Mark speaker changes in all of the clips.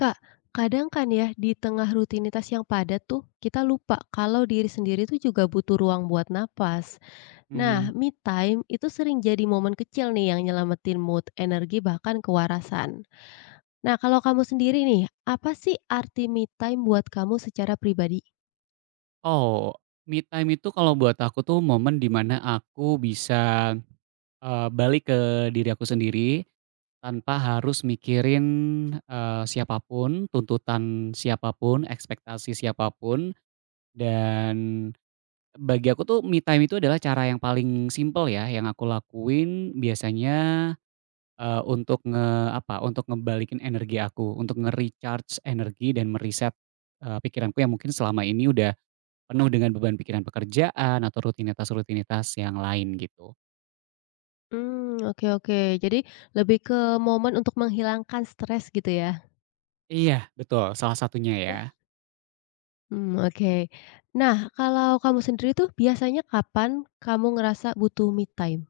Speaker 1: Kak, kadang kan ya di tengah rutinitas yang padat tuh kita lupa kalau diri sendiri tuh juga butuh ruang buat napas. Nah,
Speaker 2: Mmm,
Speaker 1: me time itu sering jadi momen kecil nih yang nyelamatin mood, energi, bahkan kewarasan. Nah, kalau kamu sendiri nih, apa sih arti me time buat kamu secara pribadi?
Speaker 2: oh, me time itu kalau buat aku tuh momen di mana aku bisa, balik ke diri aku sendiri, tanpa harus mikirin, siapa pun, tuntutan siapa pun, ekspektasi siapa pun, dan bagi aku tuh me time itu adalah cara yang paling simpel ya, yang aku lakuin biasanya, untuk apa, untuk ngebalikin energi aku, untuk nge-recharge energi dan me-reset, pikiranku yang mungkin selama ini udah penuh dengan beban pikiran pekerjaan atau rutinitas-rutinitas yang lain gitu.
Speaker 1: Hmm, oke, oke. Jadi lebih ke momen untuk menghilangkan stres gitu ya?
Speaker 2: Iya, betul, salah satunya ya.
Speaker 1: Hmm, oke. Nah, kalau kamu sendiri tuh biasanya kapan kamu ngerasa butuh me time?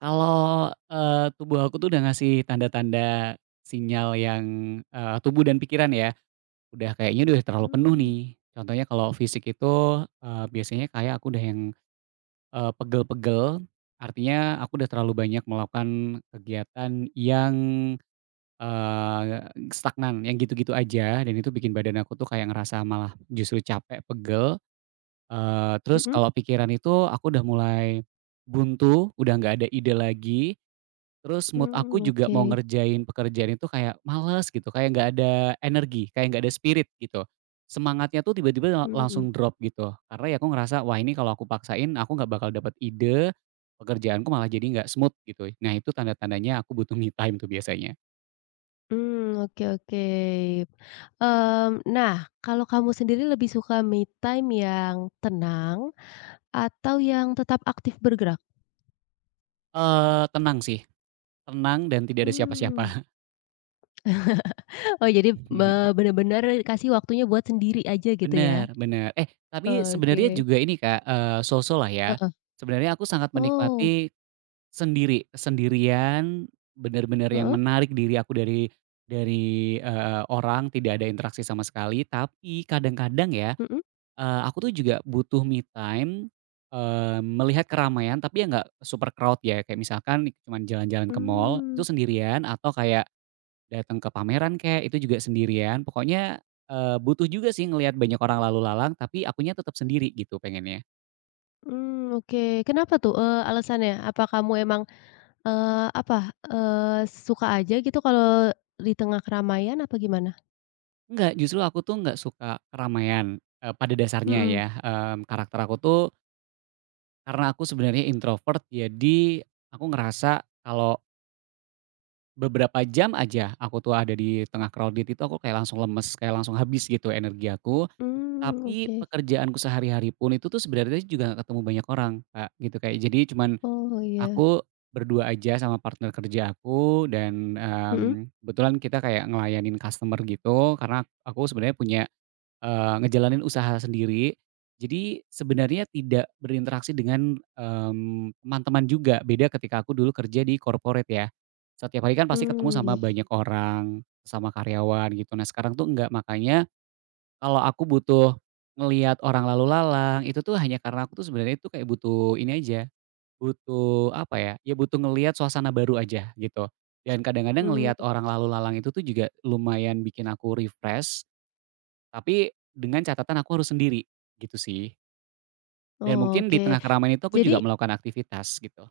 Speaker 2: Kalau, tubuh aku tuh udah ngasih tanda-tanda sinyal yang, tubuh dan pikiran ya, udah kayaknya udah terlalu penuh
Speaker 1: Mmm,
Speaker 2: nih. Contohnya kalau fisik itu, biasanya kayak aku udah yang, pegel-pegel, artinya aku udah terlalu banyak melakukan kegiatan yang, eee, stagnan, yang gitu-gitu aja dan itu bikin badan aku tuh kayak ngerasa malah justru capek, pegel. Terus
Speaker 1: mhm.
Speaker 2: kalau pikiran itu aku udah mulai buntu, udah nggak ada ide lagi, terus mood aku
Speaker 1: Mmm,
Speaker 2: juga
Speaker 1: oke.
Speaker 2: mau ngerjain pekerjaan itu kayak males gitu, kayak nggak ada energi, kayak nggak ada spirit gitu. Semangatnya tuh tiba-tiba langsung
Speaker 1: Mhm.
Speaker 2: drop gitu, karena ya aku ngerasa, wah ini kalau aku paksain aku nggak bakal dapat ide, pekerjaanku malah jadi nggak smooth gitu. Nah itu tanda-tandanya aku butuh me time tuh biasanya.
Speaker 1: Mmm, oke, oke. Nah, kalau kamu sendiri lebih suka me time yang tenang atau yang tetap aktif bergerak?
Speaker 2: Tenang sih, tenang dan tidak ada siapa-siapa.
Speaker 1: Mmm, oh, jadi me bener-bener kasih waktunya buat sendiri aja gitu ya?
Speaker 2: Bener bener. Eh, tapi sebenarnya
Speaker 1: Oke,
Speaker 2: juga ini Kak, so-so lah ya.
Speaker 1: heeh.
Speaker 2: Sebenarnya aku sangat
Speaker 1: Oh,
Speaker 2: menikmati sendiri, kesendirian bener-bener yang
Speaker 1: heeh,
Speaker 2: menarik diri aku dari orang, tidak ada interaksi sama sekali. Tapi kadang-kadang ya,
Speaker 1: mhm.
Speaker 2: aku tuh juga butuh me time, melihat keramaian tapi ya nggak super crowd ya, kayak misalkan cuman jalan-jalan ke mall, itu
Speaker 1: mmm,
Speaker 2: sendirian atau kayak datang ke pameran kayak itu juga sendirian, pokoknya, butuh juga sih ngelihat banyak orang lalu lalang, tapi akunya tetap sendiri gitu pengennya.
Speaker 1: oke, kenapa tuh, alasannya? Apa kamu emang, eee, apa, suka aja gitu kalau di tengah keramaian apa gimana?
Speaker 2: Enggak, justru aku tuh nggak suka keramaian, pada dasarnya
Speaker 1: Mhm.
Speaker 2: ya, karakter aku tuh karena aku sebenarnya introvert, jadi aku ngerasa kalau beberapa jam aja aku tuh ada di tengah crowded itu aku kayak langsung lemes, kayak langsung habis gitu energi aku.
Speaker 1: Mmm,
Speaker 2: Tapi
Speaker 1: oke.
Speaker 2: pekerjaanku sehari-hari pun itu tuh sebenarnya juga nggak ketemu banyak orang, Kak, gitu, kayak jadi cuman
Speaker 1: Oh, iya.
Speaker 2: aku berdua aja sama partner kerja aku dan,
Speaker 1: Mhm?
Speaker 2: kebetulan kita kayak ngelayanin customer gitu karena aku sebenarnya punya, ngejalanin usaha sendiri. Jadi sebenarnya tidak berinteraksi dengan, teman-teman juga, beda ketika aku dulu kerja di corporate ya. Setiap hari kan pasti ketemu
Speaker 1: Mmm,
Speaker 2: sama
Speaker 1: iya.
Speaker 2: banyak orang, sama karyawan gitu. Nah sekarang tuh enggak, makanya kalau aku butuh ngelihat orang lalu lalang, itu tuh hanya karena aku tuh sebenarnya itu kayak butuh ini aja. Butuh apa ya, ya butuh ngelihat suasana baru aja gitu. Dan kadang-kadang
Speaker 1: Mmm,
Speaker 2: ngelihat orang lalu lalang itu tuh juga lumayan bikin aku refresh, tapi dengan catatan aku harus sendiri, gitu sih. Dan mungkin di
Speaker 1: oke.
Speaker 2: tengah keramaian itu aku
Speaker 1: Jadi
Speaker 2: juga melakukan aktivitas gitu.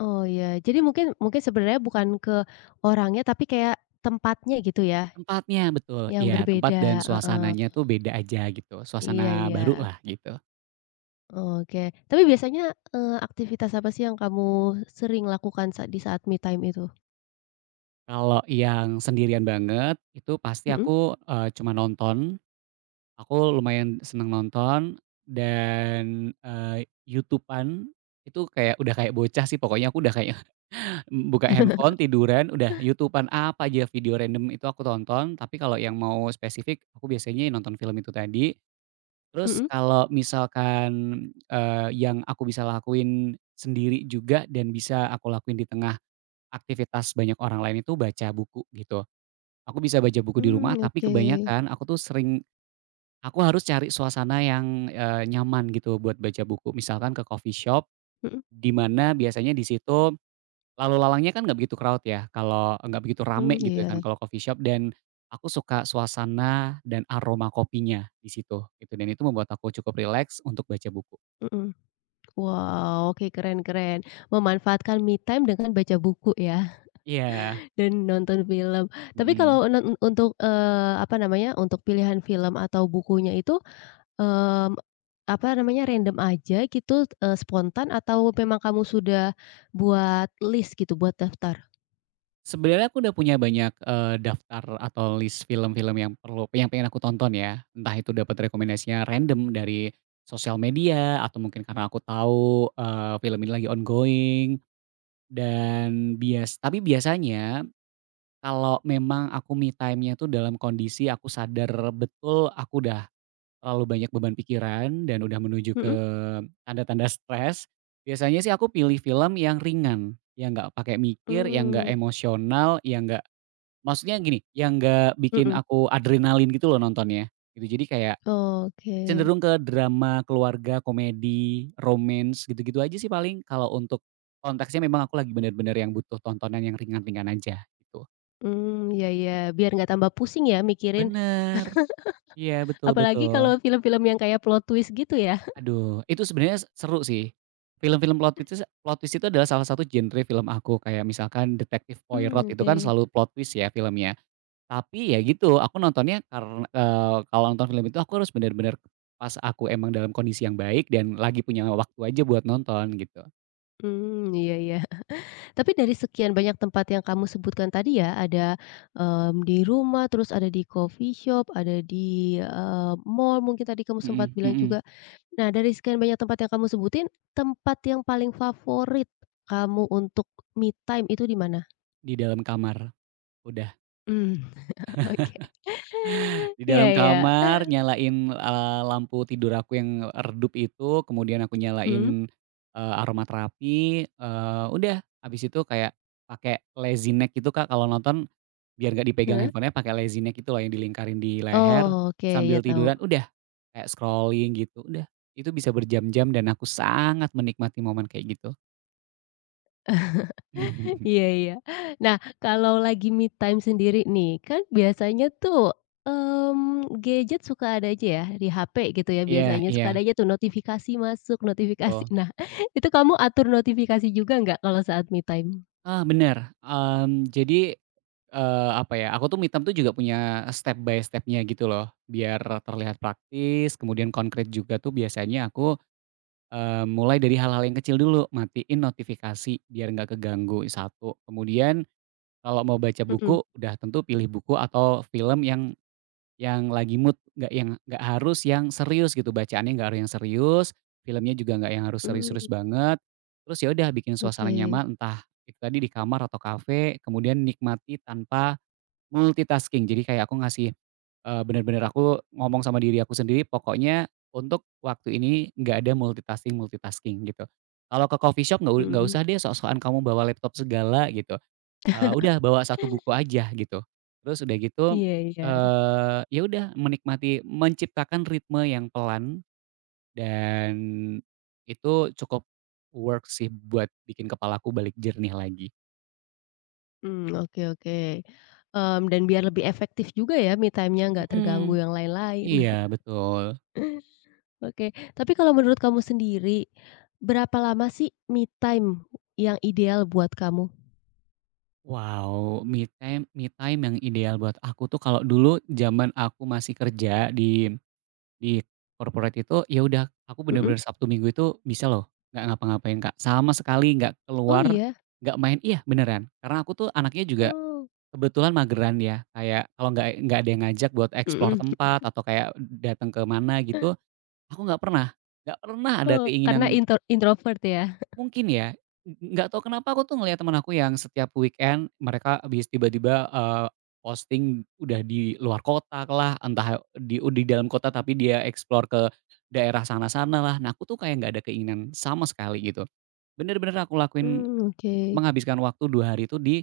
Speaker 1: oh, iya. Jadi mungkin mungkin sebenarnya bukan ke orangnya, tapi kayak tempatnya gitu ya,
Speaker 2: Tempatnya betul,
Speaker 1: yang
Speaker 2: iya tempat dan
Speaker 1: berbeda?
Speaker 2: suasananya
Speaker 1: Heeh.
Speaker 2: tuh beda aja gitu,
Speaker 1: Iya,
Speaker 2: suasana
Speaker 1: iya.
Speaker 2: baru lah gitu.
Speaker 1: Oke. Tapi biasanya, aktivitas apa sih yang kamu sering lakukan saat di saat me time itu?
Speaker 2: Kalau yang sendirian banget itu pasti
Speaker 1: Mhm?
Speaker 2: aku, cuma nonton. Aku lumayan seneng nonton dan, YouTube itu kayak udah kayak bocah sih pokoknya aku udah kayak buka handphone, tiduran, udah YouTube apa aja video random itu aku tonton, tapi kalau yang mau spesifik aku biasanya nonton film itu tadi. Terus
Speaker 1: Mhm?
Speaker 2: kalau misalkan, yang aku bisa lakuin sendiri juga dan bisa aku lakuin di tengah aktivitas banyak orang lain itu baca buku gitu. Aku bisa baca buku di
Speaker 1: Mmm,
Speaker 2: rumah tapi
Speaker 1: oke.
Speaker 2: kebanyakan aku tuh sering. Aku harus cari suasana yang, nyaman gitu buat baca buku. Misalkan ke coffee shop,
Speaker 1: Mhm?
Speaker 2: di mana biasanya di situ lalu lalangnya kan nggak begitu crowd ya, kalau nggak begitu
Speaker 1: Mmm,
Speaker 2: rame gitu ya kan
Speaker 1: iya.
Speaker 2: kalau coffee shop dan aku suka suasana dan aroma kopinya di situ, gitu. Dan itu membuat aku cukup rileks untuk baca buku.
Speaker 1: Mhm. Wow, oke, keren, keren. Memanfaatkan me time dengan baca buku ya?
Speaker 2: Iya,
Speaker 1: Dan nonton film. Tapi
Speaker 2: mhm.
Speaker 1: kalau untuk, apa namanya, untuk pilihan film atau bukunya itu, mmm, apa namanya, random aja gitu, spontan atau memang kamu sudah buat list gitu, buat daftar?
Speaker 2: Sebenarnya aku udah punya banyak, daftar atau list film-film yang pengen aku tonton ya, entah itu dapat rekomendasinya random
Speaker 1: Mhm.
Speaker 2: dari sosial media atau mungkin karena aku tahu, film ini lagi ongoing dan bias tapi biasanya kalau memang aku me time-nya tuh dalam kondisi aku sadar betul aku udah terlalu banyak beban pikiran dan udah menuju
Speaker 1: Mhm?
Speaker 2: ke tanda-tanda stres, biasanya sih aku pilih film yang ringan, yang nggak pakai mikir, yang nggak
Speaker 1: Mmm,
Speaker 2: emosional, yang nggak. Maksudnya gini, yang nggak bikin
Speaker 1: mhm,
Speaker 2: aku adrenalin gitu loh nontonnya, gitu. Jadi kayak
Speaker 1: oke.
Speaker 2: cenderung ke drama keluarga, komedi, romance, gitu-gitu aja sih paling. Kalau untuk konteksnya memang aku lagi bener-bener yang butuh tontonan yang ringan-ringan aja, gitu.
Speaker 1: Mmm, iya, iya, biar nggak tambah pusing ya mikirin.
Speaker 2: Bener, iya betul
Speaker 1: Apalagi
Speaker 2: betul.
Speaker 1: kalau film-film yang kayak plot twist gitu ya?
Speaker 2: Aduh, itu sebenarnya seru sih. Film-film plot twist itu adalah salah satu genre film aku, kayak misalkan Detektif
Speaker 1: Mmm,
Speaker 2: Poirot itu
Speaker 1: oke.
Speaker 2: kan selalu plot twist ya filmnya. Tapi ya gitu, aku nontonnya karena kalau nonton film itu aku harus bener-bener pas aku emang dalam kondisi yang baik dan lagi punya waktu aja buat nonton gitu.
Speaker 1: Mmm, iya, iya. Tapi dari sekian banyak tempat yang kamu sebutkan tadi ya, ada, di rumah, terus ada di coffee shop, ada di, mall, mungkin tadi kamu sempat
Speaker 2: Mhm
Speaker 1: bilang
Speaker 2: mhm,
Speaker 1: juga. Nah, dari sekian banyak tempat yang kamu sebutin, tempat yang paling favorit kamu untuk me time itu di mana?
Speaker 2: di dalam kamar, udah.
Speaker 1: Mmm, oke.
Speaker 2: Di
Speaker 1: Iya,
Speaker 2: dalam
Speaker 1: iya.
Speaker 2: kamar nyalain, lampu tidur aku yang redup itu, kemudian aku
Speaker 1: Mhm.
Speaker 2: nyalain, aromaterapi, udah, habis itu kayak pakai lazy neck gitu Kak kalau nonton. Biar nggak dipegang
Speaker 1: Heeh?
Speaker 2: handphonenya pakai lazy neck itu loh yang dilingkarin di leher,
Speaker 1: Oh, oke, ya
Speaker 2: sambil
Speaker 1: tahu.
Speaker 2: tiduran udah, kayak scrolling gitu, udah. Itu bisa berjam-jam dan aku sangat menikmati momen kayak gitu.
Speaker 1: Iya, iya. Nah, kalau lagi me time sendiri nih, kan biasanya tuh, gadget suka ada aja ya di HP gitu ya,
Speaker 2: Iya
Speaker 1: biasanya suka ada
Speaker 2: iya,
Speaker 1: aja tuh notifikasi masuk, notifikasi.
Speaker 2: betul.
Speaker 1: Nah, itu kamu atur notifikasi juga nggak kalau saat me time?
Speaker 2: Heeh, bener, jadi, apa ya, aku tuh mitam tuh juga punya step by stepnya gitu loh, biar terlihat praktis, kemudian konkret juga tuh biasanya aku, mulai dari hal-hal yang kecil dulu, matiin notifikasi biar nggak keganggu, satu. Kemudian kalau mau baca
Speaker 1: Mhm.
Speaker 2: buku, udah tentu pilih buku atau film yang lagi mood, nggak yang nggak harus yang serius gitu, bacaannya nggak harus yang serius, filmnya juga nggak yang harus serius-serius
Speaker 1: Mmm,
Speaker 2: banget. Terus ya udah bikin suasana
Speaker 1: oke.
Speaker 2: nyaman, entah itu tadi di kamar atau kafe, kemudian nikmati tanpa multitasking. Jadi kayak aku ngasih, bener-bener aku ngomong sama diri aku sendiri, pokoknya untuk waktu ini nggak ada multitasking-multitasking gitu. Kalau ke coffee shop nggak
Speaker 1: Mhm,
Speaker 2: usah deh sok-sokan kamu bawa laptop segala gitu. Udah bawa satu buku aja gitu. Terus udah gitu,
Speaker 1: iya, iya.
Speaker 2: ya udah menikmati menciptakan ritme yang pelan dan itu cukup works sih buat bikin kepalaku balik jernih lagi.
Speaker 1: Mmm, oke, oke. Dan biar lebih efektif juga ya me time-nya, nggak terganggu
Speaker 2: Mhm.
Speaker 1: yang lain-lain.
Speaker 2: Iya betul.
Speaker 1: Oke, tapi kalau menurut kamu sendiri, berapa lama sih me time yang ideal buat kamu?
Speaker 2: Wow, me time yang ideal buat aku tuh kalau dulu zaman aku masih kerja di Di corporate itu, ya udah aku
Speaker 1: Mhm.
Speaker 2: bener-bener Sabtu Minggu itu bisa loh nggak ngapa-ngapain, Kak, sama sekali nggak
Speaker 1: Oh
Speaker 2: keluar,
Speaker 1: iya?
Speaker 2: nggak main iya beneran, karena aku tuh anaknya juga
Speaker 1: Oh.
Speaker 2: kebetulan mageran ya, kayak kalau nggak ada yang ngajak buat explore
Speaker 1: Mhm.
Speaker 2: tempat atau kayak datang ke mana gitu, aku nggak pernah ada
Speaker 1: Oh, karena
Speaker 2: keinginan
Speaker 1: introvert ya?
Speaker 2: Mungkin ya, nggak tahu kenapa aku tuh ngelihat teman aku yang setiap weekend mereka habis tiba-tiba, posting udah di luar kota lah, entah di dalam kota tapi dia explore ke daerah sana-sana lah. Nah, aku tuh kayak nggak ada keinginan sama sekali gitu. Bener-bener aku lakuin
Speaker 1: Mmm, oke.
Speaker 2: menghabiskan waktu 2 hari itu di,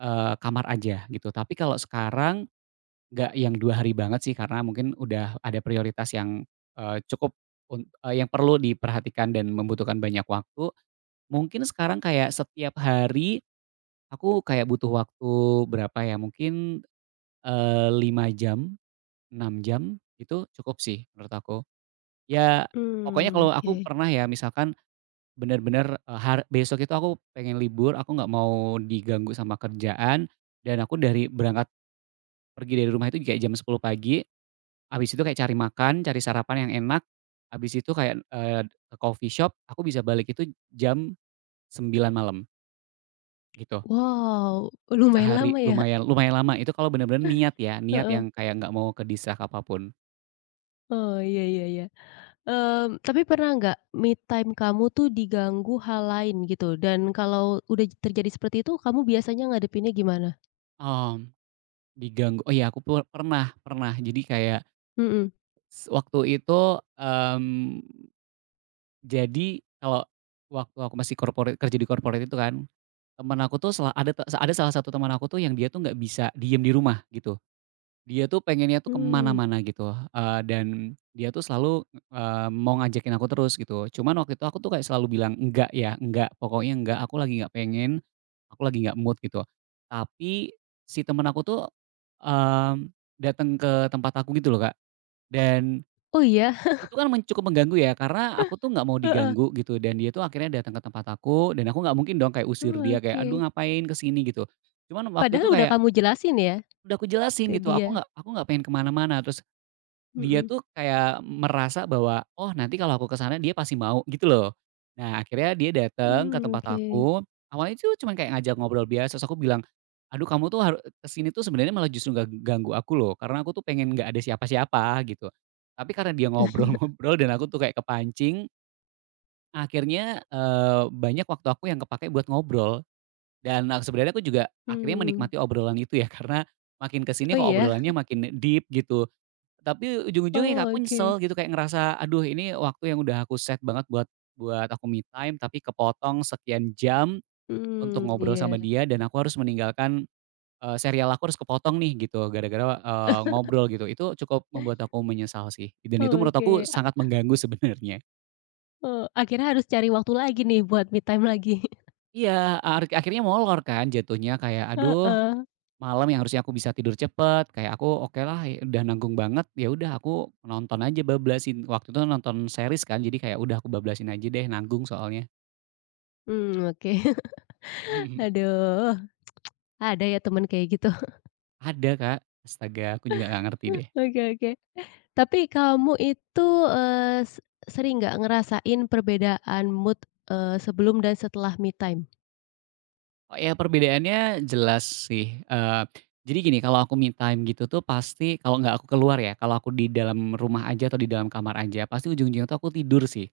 Speaker 2: kamar aja gitu. Tapi kalau sekarang nggak yang 2 hari banget sih karena mungkin udah ada prioritas yang, cukup yang perlu diperhatikan dan membutuhkan banyak waktu. Mungkin sekarang kayak setiap hari aku kayak butuh waktu berapa ya, mungkin, 5 jam, 6 jam, itu cukup sih menurut aku. Ya, pokoknya
Speaker 1: Mmm,
Speaker 2: kalau
Speaker 1: oke.
Speaker 2: aku pernah ya misalkan benar-benar eee, har besok itu aku pengen libur, aku nggak mau diganggu sama kerjaan, dan aku dari berangkat pergi dari rumah itu kayak jam 10 pagi, habis itu kayak cari makan, cari sarapan yang enak, habis itu kayak, ke coffee shop, aku bisa balik itu jam 9 malam, gitu.
Speaker 1: Wow, lumayan
Speaker 2: Sehari,
Speaker 1: lama ya?
Speaker 2: lumayan lumayan lama, itu kalau bener-bener niat ya, niat yang
Speaker 1: Heeh.
Speaker 2: kayak nggak mau ke distract apapun
Speaker 1: Oh, iya, iya, iya. Tapi pernah nggak me time kamu tuh diganggu hal lain gitu? Dan kalau udah terjadi seperti itu, kamu biasanya ngadepinnya gimana?
Speaker 2: Mmm, diganggu oh iya aku pu pernah pernah, jadi kayak
Speaker 1: Mhm.
Speaker 2: waktu itu, mmm, jadi kalau waktu aku masih corporate kerja di corporate itu kan, temen aku tuh sela ada te ada salah satu teman aku tuh yang dia tuh nggak bisa diem di rumah gitu. Dia tuh pengennya tuh kemana
Speaker 1: Mmm.
Speaker 2: mana gitu, dan dia tuh selalu, mau ngajakin aku terus gitu. Cuman waktu itu aku tuh kayak selalu bilang, "Enggak ya, enggak, pokoknya enggak, aku lagi nggak pengen, aku lagi nggak mood," gitu. Tapi si temen aku tuh, mmm, dateng ke tempat aku gitu loh, Kak. Dan
Speaker 1: Oh iya?
Speaker 2: itu kan cukup mengganggu ya, karena aku tuh nggak mau
Speaker 1: Heeh.
Speaker 2: diganggu gitu dan dia tuh akhirnya datang ke tempat aku dan aku nggak mungkin dong kayak usir
Speaker 1: Oh,
Speaker 2: dia kayak, "Aduh
Speaker 1: oke.
Speaker 2: ngapain ke sini?" Gitu. Cuman waktu itu
Speaker 1: Padahal udah
Speaker 2: kayak
Speaker 1: kamu jelasin ya,
Speaker 2: udah aku jelasin
Speaker 1: ke
Speaker 2: gitu, aku
Speaker 1: dia?
Speaker 2: nggak aku nggak pengen kemana mana terus dia
Speaker 1: Mhm.
Speaker 2: tuh kayak merasa bahwa, "Oh nanti kalau aku ke sana dia pasti mau," gitu loh. Nah akhirnya dia datang ke
Speaker 1: Mmm,
Speaker 2: tempat
Speaker 1: oke.
Speaker 2: aku, awalnya itu cuma kayak ngajak ngobrol biasa, terus aku bilang, "Aduh kamu tuh haru ke tuh sebenarnya malah justru nggak ganggu aku loh, karena aku tuh pengen nggak ada siapa-siapa," gitu. Tapi karena dia ngobrol-ngobrol dan aku tuh kayak kepancing, akhirnya, banyak waktu aku yang kepake buat ngobrol. Dan sebenarnya aku juga akhirnya
Speaker 1: Mhm.
Speaker 2: menikmati obrolan itu ya, karena makin kesini
Speaker 1: Oh
Speaker 2: kok
Speaker 1: iya?
Speaker 2: obrolannya makin deep gitu. Tapi ujung-ujungnya kayak
Speaker 1: Oh,
Speaker 2: aku
Speaker 1: oke.
Speaker 2: nyesel gitu, kayak ngerasa, "Aduh ini waktu yang udah aku set banget buat buat aku me time, tapi kepotong sekian jam untuk
Speaker 1: Mhm,
Speaker 2: ngobrol
Speaker 1: iya.
Speaker 2: sama dia dan aku harus meninggalkan, serial aku harus kepotong nih," gitu, gara-gara, ngobrol gitu. Itu cukup membuat aku menyesal sih, dan itu menurut aku
Speaker 1: Oke, a
Speaker 2: sangat mengganggu sebenarnya.
Speaker 1: akhirnya harus cari waktu lagi nih buat me time lagi.
Speaker 2: Iya, akhirnya molor kan jatuhnya, kayak, "Aduh
Speaker 1: Heeh.
Speaker 2: Malam yang harusnya aku bisa tidur cepet, kayak aku okelah ya udah nanggung banget, ya udah aku nonton aja bablasin. Waktu itu nonton series kan, jadi kayak udah aku bablasin aja deh, nanggung soalnya.
Speaker 1: Mmm, oke. Aduh, ada ya temen kayak gitu.
Speaker 2: Ada, Kak. Astaga, aku juga nggak ngerti deh.
Speaker 1: Oke, oke. Tapi kamu itu, eee, se sering nggak ngerasain perbedaan mood, sebelum dan setelah me time?
Speaker 2: Oh ya perbedaannya jelas sih, jadi gini, kalau aku me time gitu tuh pasti kalau nggak aku keluar ya, kalau aku di dalam rumah aja atau di dalam kamar aja, pasti ujung-ujungnya tuh aku tidur sih.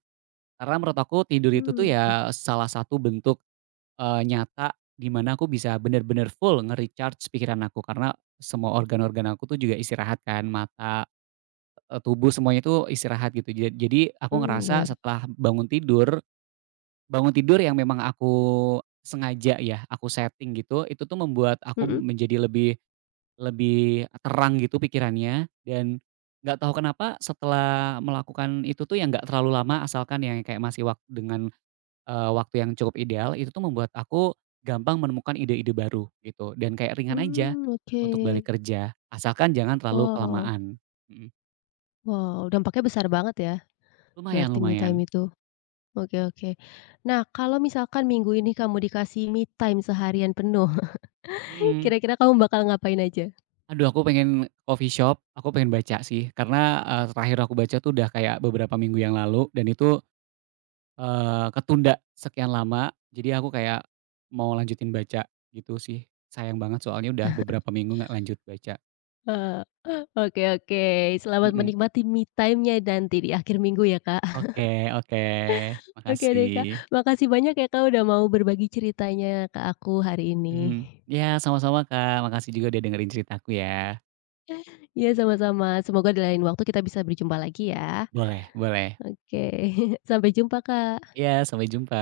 Speaker 2: Karena menurut aku tidur itu tuh
Speaker 1: Mmm,
Speaker 2: ya salah satu bentuk nyata di mana aku bisa benar-benar full nge-recharge pikiran aku karena semua organ-organ aku tuh juga istirahat kan, mata, tubuh semuanya tuh istirahat gitu. Jadi aku
Speaker 1: mhm, iya.
Speaker 2: ngerasa setelah bangun tidur yang memang aku sengaja ya, aku setting gitu, itu tuh membuat aku
Speaker 1: Mhm?
Speaker 2: menjadi lebih lebih terang gitu pikirannya dan nggak tahu kenapa setelah melakukan itu tuh yang nggak terlalu lama asalkan yang kayak masih waktu dengan waktu yang cukup ideal itu tuh membuat aku gampang menemukan ide-ide baru gitu dan kayak ringan aja
Speaker 1: Mmm, oke.
Speaker 2: untuk balik kerja, asalkan jangan terlalu
Speaker 1: Wow.
Speaker 2: kelamaan, mhm,
Speaker 1: Wow, dampaknya besar banget ya,
Speaker 2: lumayan
Speaker 1: berarti me
Speaker 2: lumayan,
Speaker 1: time itu. Oke, oke. Nah, kalau misalkan minggu ini kamu dikasih me time seharian penuh,
Speaker 2: mhm.
Speaker 1: kira-kira kamu bakal ngapain aja?
Speaker 2: Aduh aku pengen coffee shop, aku pengen baca sih karena, terakhir aku baca tuh udah kayak beberapa minggu yang lalu dan itu, ketunda sekian lama jadi aku kayak mau lanjutin baca gitu sih. Sayang banget soalnya udah beberapa minggu nggak lanjut baca,
Speaker 1: Heeh. Oke, oke, selamat
Speaker 2: mhm.
Speaker 1: menikmati me time-nya nanti di akhir minggu ya, Kak.
Speaker 2: Oke oke,
Speaker 1: Oke deh,
Speaker 2: makasih.
Speaker 1: Kak, makasih banyak ya, Kak, udah mau berbagi ceritanya ke aku hari ini.
Speaker 2: Mhm. Ya sama-sama Kak, makasih juga udah dengerin ceritaku ya.
Speaker 1: Iya, sama-sama, semoga di lain waktu kita bisa berjumpa lagi ya.
Speaker 2: Boleh boleh.
Speaker 1: Oke, sampai jumpa, Kak.
Speaker 2: Ya, sampai jumpa.